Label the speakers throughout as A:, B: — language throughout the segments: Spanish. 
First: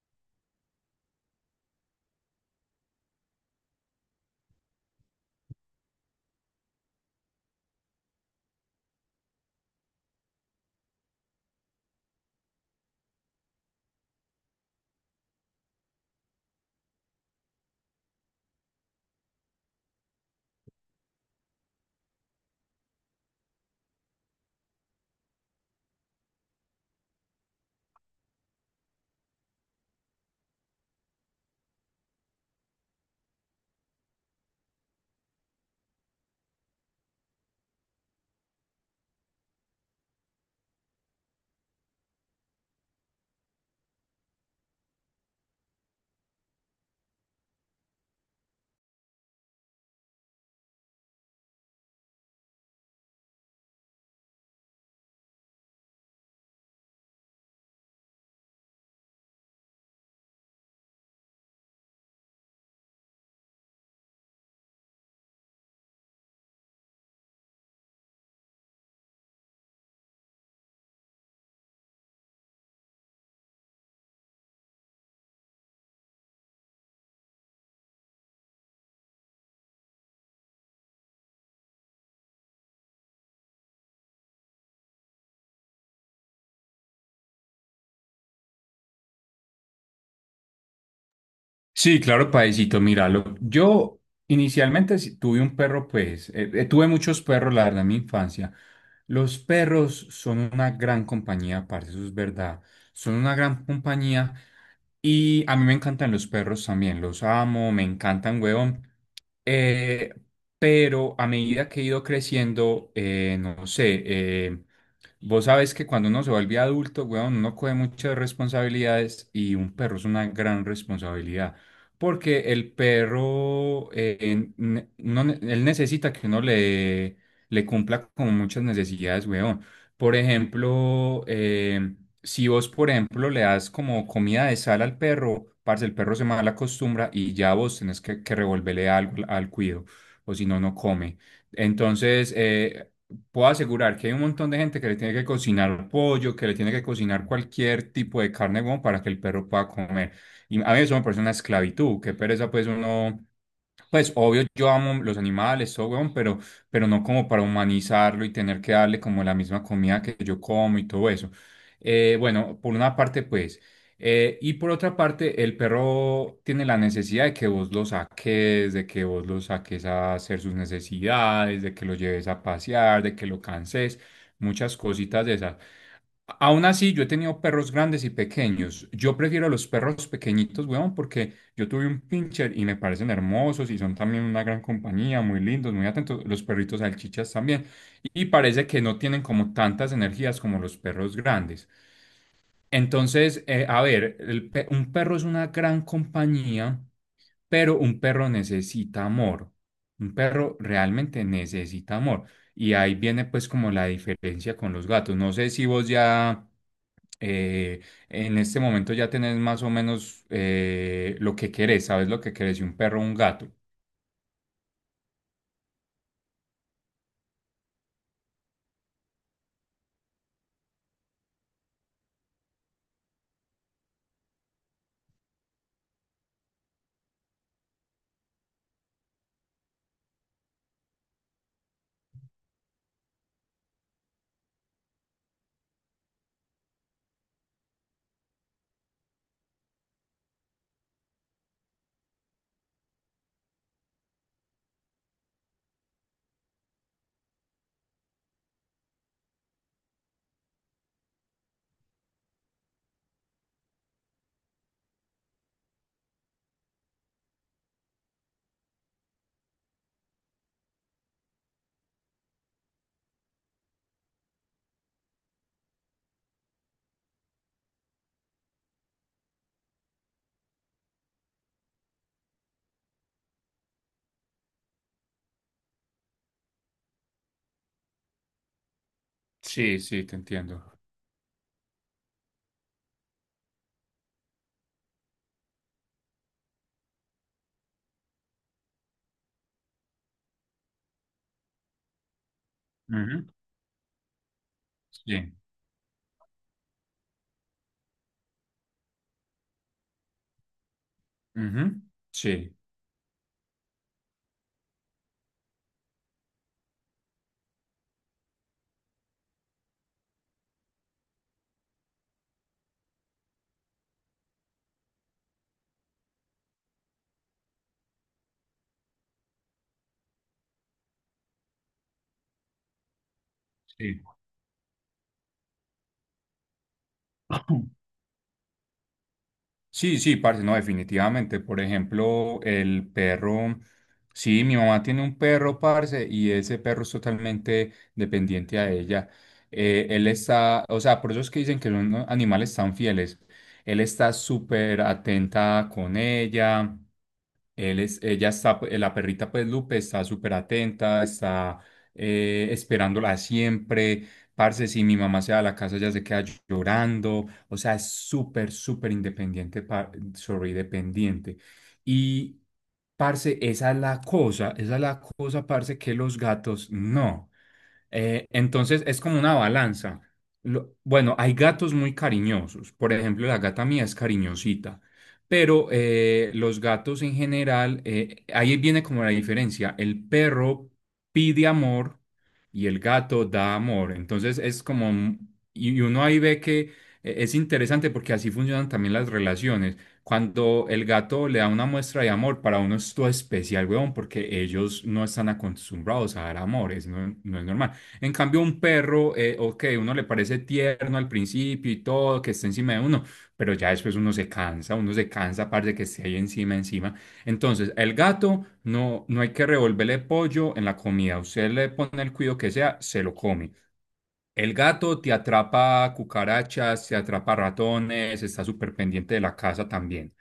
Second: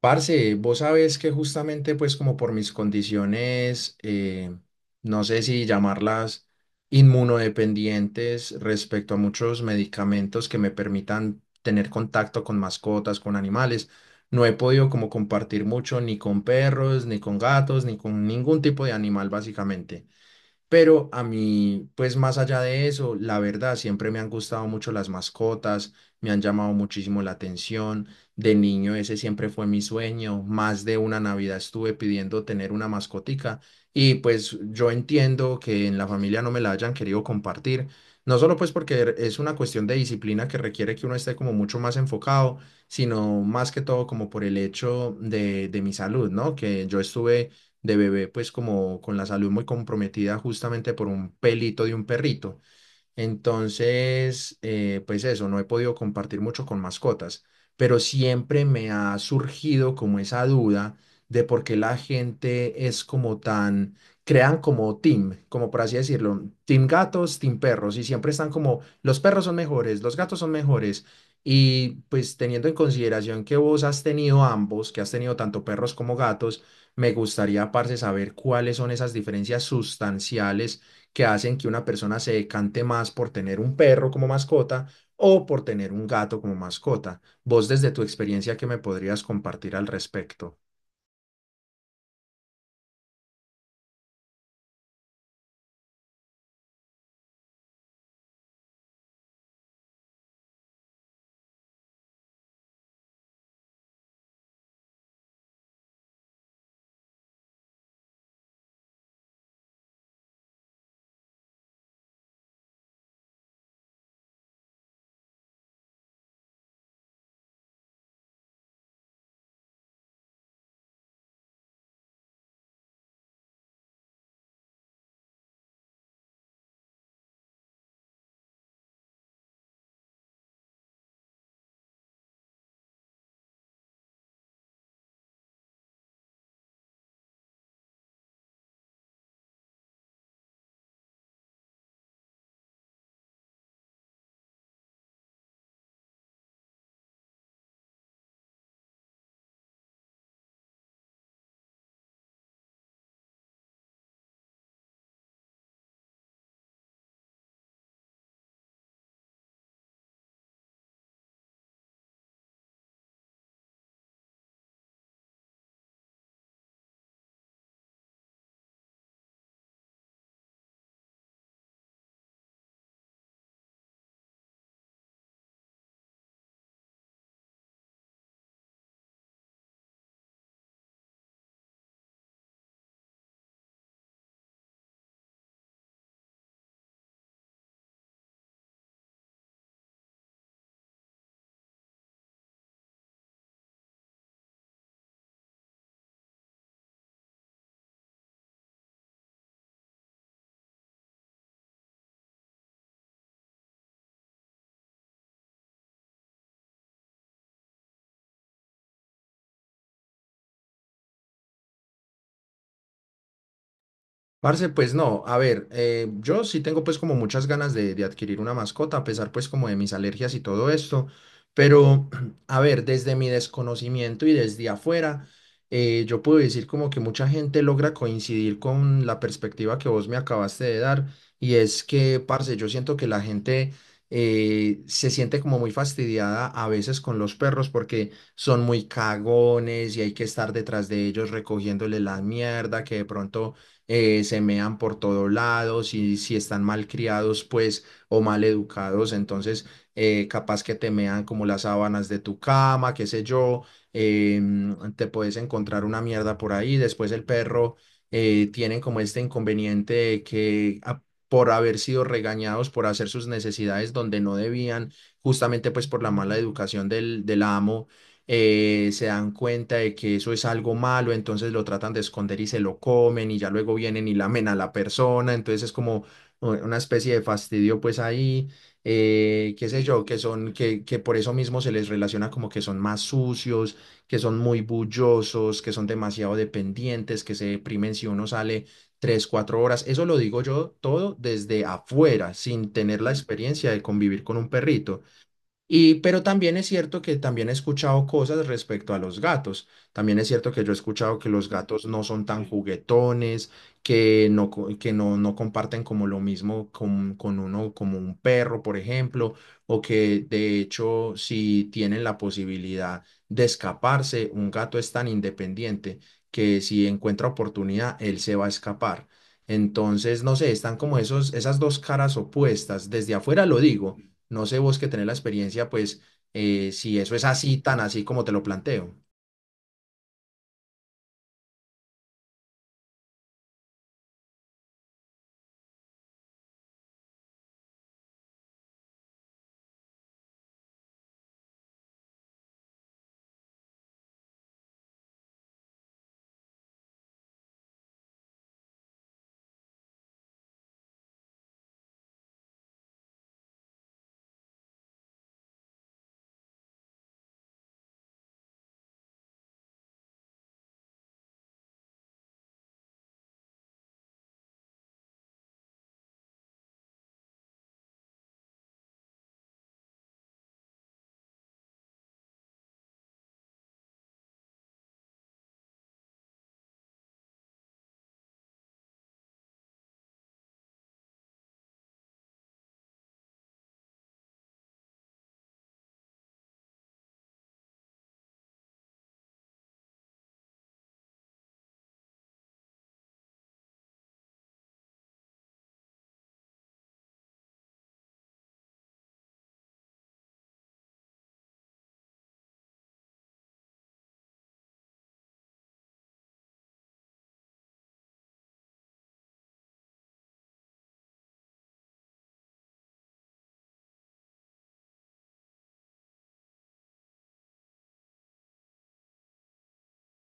A: Parce, vos sabés que justamente pues como por mis condiciones, no sé si llamarlas inmunodependientes respecto a muchos medicamentos que me permitan tener contacto con mascotas, con animales, no he podido como compartir mucho ni con perros, ni con gatos, ni con ningún tipo de animal básicamente. Pero a mí, pues más allá de eso, la verdad, siempre me han gustado mucho las mascotas, me han llamado muchísimo la atención. De niño ese siempre fue mi sueño. Más de una Navidad estuve pidiendo tener una mascotica y pues yo entiendo que en la familia no me la hayan querido compartir. No solo pues porque es una cuestión de disciplina que requiere que uno esté como mucho más enfocado, sino más que todo como por el hecho de mi salud, ¿no? Que yo estuve de bebé, pues como con la salud muy comprometida justamente por un pelito de un perrito. Entonces, pues eso, no he podido compartir mucho con mascotas, pero siempre me ha surgido como esa duda de por qué la gente es como tan, crean como team, como por así decirlo, team gatos, team perros, y siempre están como, los perros son mejores, los gatos son mejores, y pues teniendo en consideración que vos has tenido ambos, que has tenido tanto perros como gatos, me gustaría, parce, saber cuáles son esas diferencias sustanciales que hacen que una persona se decante más por tener un perro como mascota o por tener un gato como mascota. Vos desde tu experiencia, ¿qué me podrías compartir al respecto?
B: Sí, claro, Paisito, míralo. Yo inicialmente sí tuve un perro, pues, tuve muchos perros, la verdad, en mi infancia. Los perros son una gran compañía, parce, eso es verdad. Son una gran compañía y a mí me encantan los perros también, los amo, me encantan, huevón. Eh, pero a medida que he ido creciendo, no sé, vos sabés que cuando uno se vuelve adulto, weón, uno coge muchas responsabilidades y un perro es una gran responsabilidad. Porque el perro, uno él necesita que uno le, le cumpla con muchas necesidades, weón. Por ejemplo, si vos, por ejemplo, le das como comida de sal al perro, parce, el perro se mal acostumbra y ya vos tenés que revolverle algo al cuido, o si no, no come. Entonces, puedo asegurar que hay un montón de gente que le tiene que cocinar pollo, que le tiene que cocinar cualquier tipo de carne, como para que el perro pueda comer. Y a mí eso me parece una esclavitud, qué pereza pues uno pues obvio, yo amo los animales, todo, weón, pero no como para humanizarlo y tener que darle como la misma comida que yo como y todo eso. Bueno, por una parte, pues. Y por otra parte, el perro tiene la necesidad de que vos lo saques, de que vos lo saques a hacer sus necesidades, de que lo lleves a pasear, de que lo canses, muchas cositas de esas. Aún así, yo he tenido perros grandes y pequeños. Yo prefiero los perros pequeñitos, weón, porque yo tuve un pincher y me parecen hermosos y son también una gran compañía, muy lindos, muy atentos. Los perritos salchichas también. Y parece que no tienen como tantas energías como los perros grandes. Entonces, a ver, un perro es una gran compañía, pero un perro necesita amor. Un perro realmente necesita amor. Y ahí viene pues como la diferencia con los gatos. No sé si vos ya eh, en este momento ya tenés más o menos lo que querés, sabes lo que querés, y un perro o un gato.
A: Parce, pues no, a ver, yo sí tengo pues como muchas ganas de adquirir una mascota, a pesar pues como de mis alergias y todo esto, pero a ver, desde mi desconocimiento y desde afuera, yo puedo decir como que mucha gente logra coincidir con la perspectiva que vos me acabaste de dar, y es que, parce, yo siento que la gente se siente como muy fastidiada a veces con los perros porque son muy cagones y hay que estar detrás de ellos recogiéndole la mierda que de pronto se mean por todos lados y si están mal criados, pues, o mal educados, entonces capaz que te mean como las sábanas de tu cama, qué sé yo, te puedes encontrar una mierda por ahí, después el perro tienen como este inconveniente de que por haber sido regañados por hacer sus necesidades donde no debían, justamente pues por la mala educación del amo, se dan cuenta de que eso es algo malo, entonces lo tratan de esconder y se lo comen y ya luego vienen y lamen a la persona, entonces es como una especie de fastidio pues ahí, qué
B: Sí,
A: sé yo,
B: sí, te
A: que son,
B: entiendo.
A: que, que por eso mismo se les relaciona como que son más sucios, que son muy bullosos, que son demasiado dependientes, que se deprimen si uno sale 3, 4 horas. Eso lo digo yo todo desde afuera, sin tener la
B: Ujú,
A: experiencia de convivir con un perrito.
B: sí,
A: Y, pero también es cierto que también he escuchado cosas respecto a los gatos. También es cierto que yo he escuchado que los
B: ujú,
A: gatos no son tan
B: sí,
A: juguetones, que no comparten como lo mismo con uno, como un perro, por ejemplo, o que de hecho si tienen la posibilidad de escaparse, un gato es tan independiente que si encuentra oportunidad, él se va a escapar. Entonces, no sé, están como esas dos caras opuestas. Desde afuera lo digo,
B: sí.
A: no sé vos que tenés la experiencia, pues si eso es así, tan así como te lo planteo.
B: Sí, sí, parce, no, definitivamente. Por ejemplo, el perro. Sí, mi mamá tiene un perro, parce, y ese perro es totalmente dependiente a ella. Él está, o sea, por eso es que dicen que son animales tan fieles. Él está súper atenta con ella. Ella está, pues, la perrita pues Lupe está súper atenta, está esperándola siempre. Parce, si mi mamá se va a la casa, ella se queda llorando. O sea, es súper, súper independiente, sorry, dependiente. Y, parce, esa es la cosa, esa es la cosa, parce, que los gatos no. Entonces es como una balanza. Bueno, hay gatos muy cariñosos. Por ejemplo, la gata mía es cariñosita. Pero los gatos en general, ahí viene como la diferencia. El perro pide amor y el gato da amor. Entonces es como, y uno ahí ve que es interesante porque así funcionan también las relaciones. Cuando el gato le da una muestra de amor, para uno es todo especial, weón, porque ellos no están acostumbrados a dar amores, no es normal. En cambio, un perro, ok, uno le parece tierno al principio y todo, que esté encima de uno, pero ya después uno se cansa, de que esté ahí encima, encima. Entonces, el gato no, no hay que revolverle pollo en la comida. Usted le pone el cuido que sea, se lo come. El gato te atrapa cucarachas, te atrapa ratones, está súper pendiente de la casa también.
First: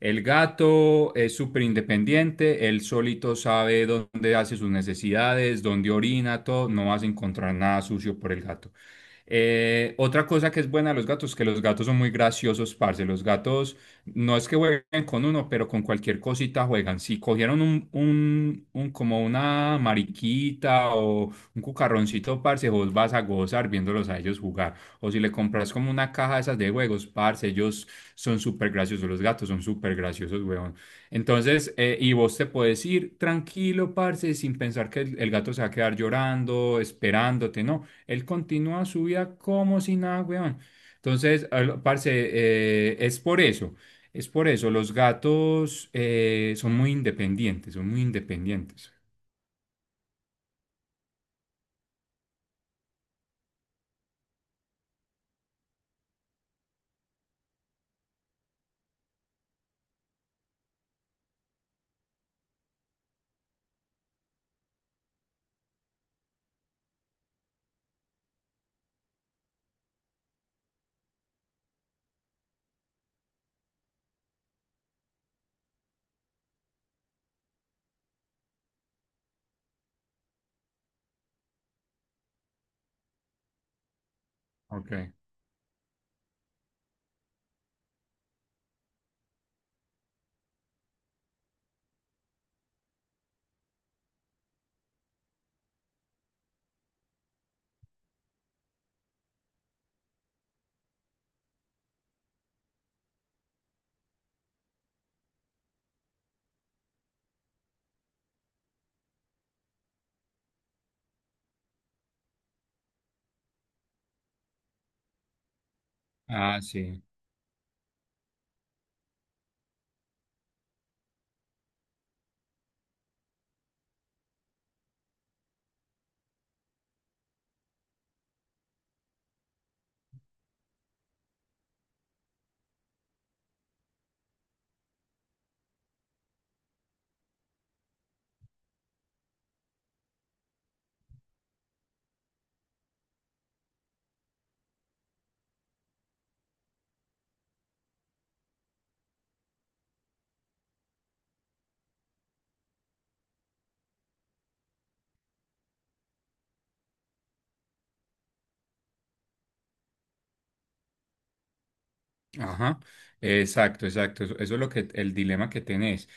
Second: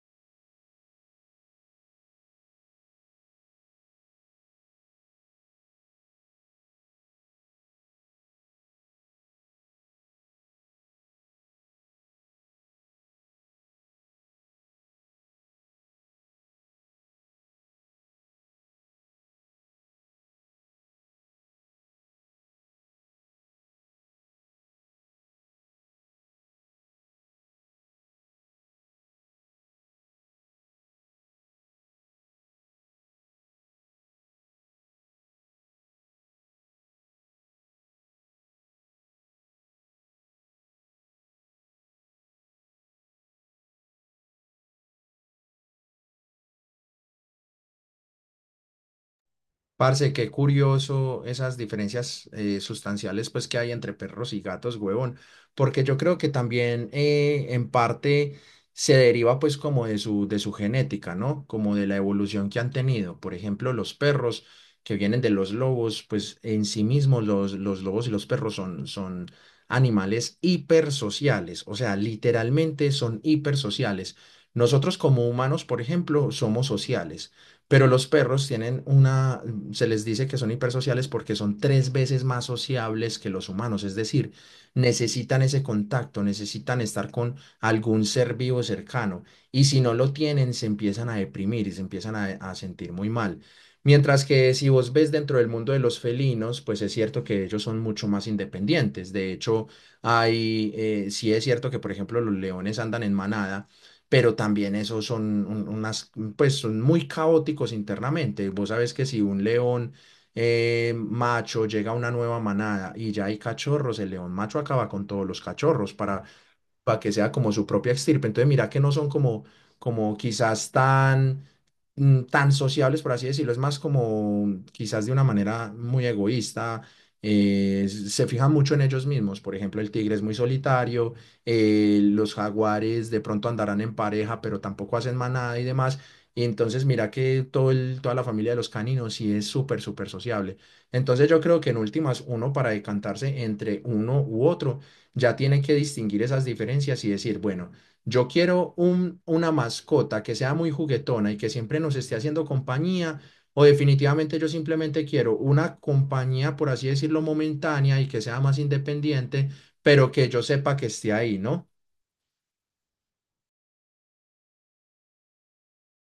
B: El gato es súper independiente, él solito sabe dónde hace sus necesidades, dónde orina, todo, no vas a encontrar nada sucio por el gato. Otra cosa que es buena de los gatos, que los gatos son muy graciosos, parce. Los gatos no es que jueguen con uno, pero con cualquier cosita juegan. Si cogieron como una mariquita o un cucarroncito, parce, vos vas a gozar viéndolos a ellos jugar. O si le compras como una caja de esas de juegos, parce, ellos son súper graciosos los gatos, son súper graciosos, weón. Entonces, y vos te puedes ir tranquilo, parce, sin pensar que el gato se va a quedar llorando, esperándote, no. Él continúa su vida como si nada, weón. Entonces, parce, es por eso, es por eso. Los gatos son muy independientes, son muy independientes.
A: Parce, qué curioso esas diferencias sustanciales pues que hay entre perros y gatos, huevón, porque yo creo que también en parte se deriva pues como de de su genética, ¿no? Como de la evolución que han tenido. Por ejemplo, los perros que vienen de los lobos, pues en sí mismos los lobos y los perros son animales hipersociales, o sea, literalmente son hipersociales. Nosotros como humanos, por ejemplo, somos sociales pero los perros tienen una, se les dice que son hipersociales porque son tres veces más sociables que los humanos, es decir,
B: Ok.
A: necesitan ese contacto, necesitan estar con algún ser vivo cercano y si no lo tienen se empiezan a deprimir y se empiezan a sentir muy mal. Mientras que si vos ves dentro del mundo de los felinos, pues es cierto que ellos son mucho más independientes. De hecho, hay, sí es cierto que, por ejemplo, los leones andan en manada, pero también esos son unas mm, pues son muy caóticos internamente. Vos sabés que si un león macho llega a una nueva manada y ya hay cachorros, el león macho acaba con todos los cachorros
B: Ah,
A: para
B: sí.
A: que sea como su propia extirpe. Entonces, mira que no son como, como quizás tan, mm, tan sociables, por así decirlo, es más como quizás de una manera muy egoísta. Se fijan mucho en ellos mismos, por ejemplo, el tigre es muy solitario, los jaguares de pronto andarán en pareja, pero tampoco hacen manada y demás. Y entonces mira que toda la familia de los caninos sí es súper, súper sociable. Entonces yo creo que en últimas uno para decantarse entre uno u otro ya tiene que distinguir esas diferencias y decir, bueno, yo quiero una mascota que sea muy juguetona y que siempre nos esté haciendo compañía, o definitivamente yo simplemente quiero una compañía, por así decirlo, momentánea y que sea más independiente, pero que yo sepa que esté ahí, ¿no?
B: Ajá, exacto, exacto. Eso es lo que el dilema que tenés.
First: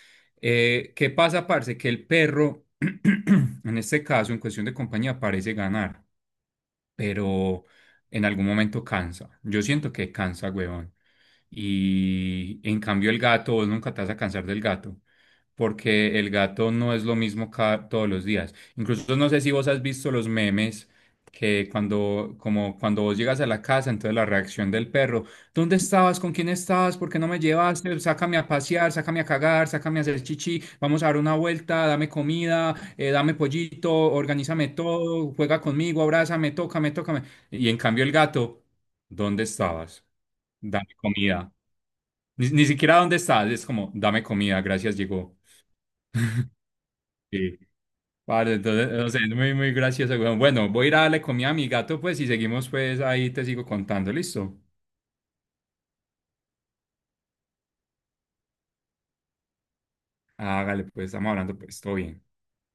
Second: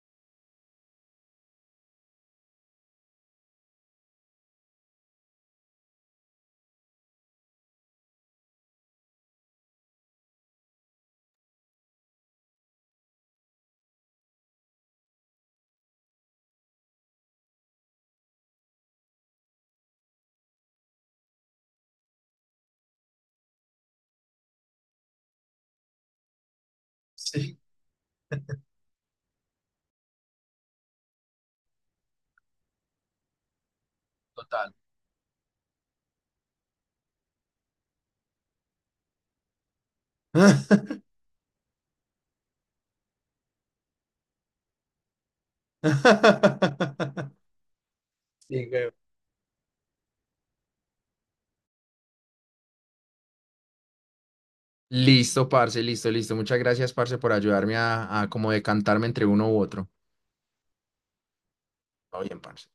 B: ¿Qué pasa, parce? Que el perro, en este caso, en cuestión de compañía, parece ganar, pero en algún momento cansa. Yo siento que cansa, huevón. Y en cambio el gato, vos nunca te vas a cansar del gato, porque el gato no es lo mismo cada, todos los días. Incluso no sé si vos has visto los memes que cuando, como cuando vos llegas a la casa, entonces la reacción del perro, ¿dónde estabas? ¿Con quién estabas? ¿Por qué no me
A: Sí,
B: llevaste? Sácame a pasear, sácame a cagar, sácame a hacer chichi, vamos a dar una vuelta, dame comida, dame pollito, organízame
A: total.
B: todo, juega conmigo, abrázame, tócame, tócame. Y en cambio el gato, ¿dónde estabas? Dame comida. Ni siquiera dónde estás, es como, dame comida, gracias, llegó. Sí. Vale,
A: Sí, güey.
B: entonces, no sé, es muy, muy gracioso, weón. Bueno, voy a ir a darle comida a mi gato, pues, y seguimos, pues, ahí te sigo contando, ¿listo?
A: Listo, parce, listo, listo. Muchas gracias, parce, por ayudarme a como decantarme entre uno u otro.
B: Hágale, pues, estamos hablando, pues, todo
A: Está
B: bien.
A: bien, parce.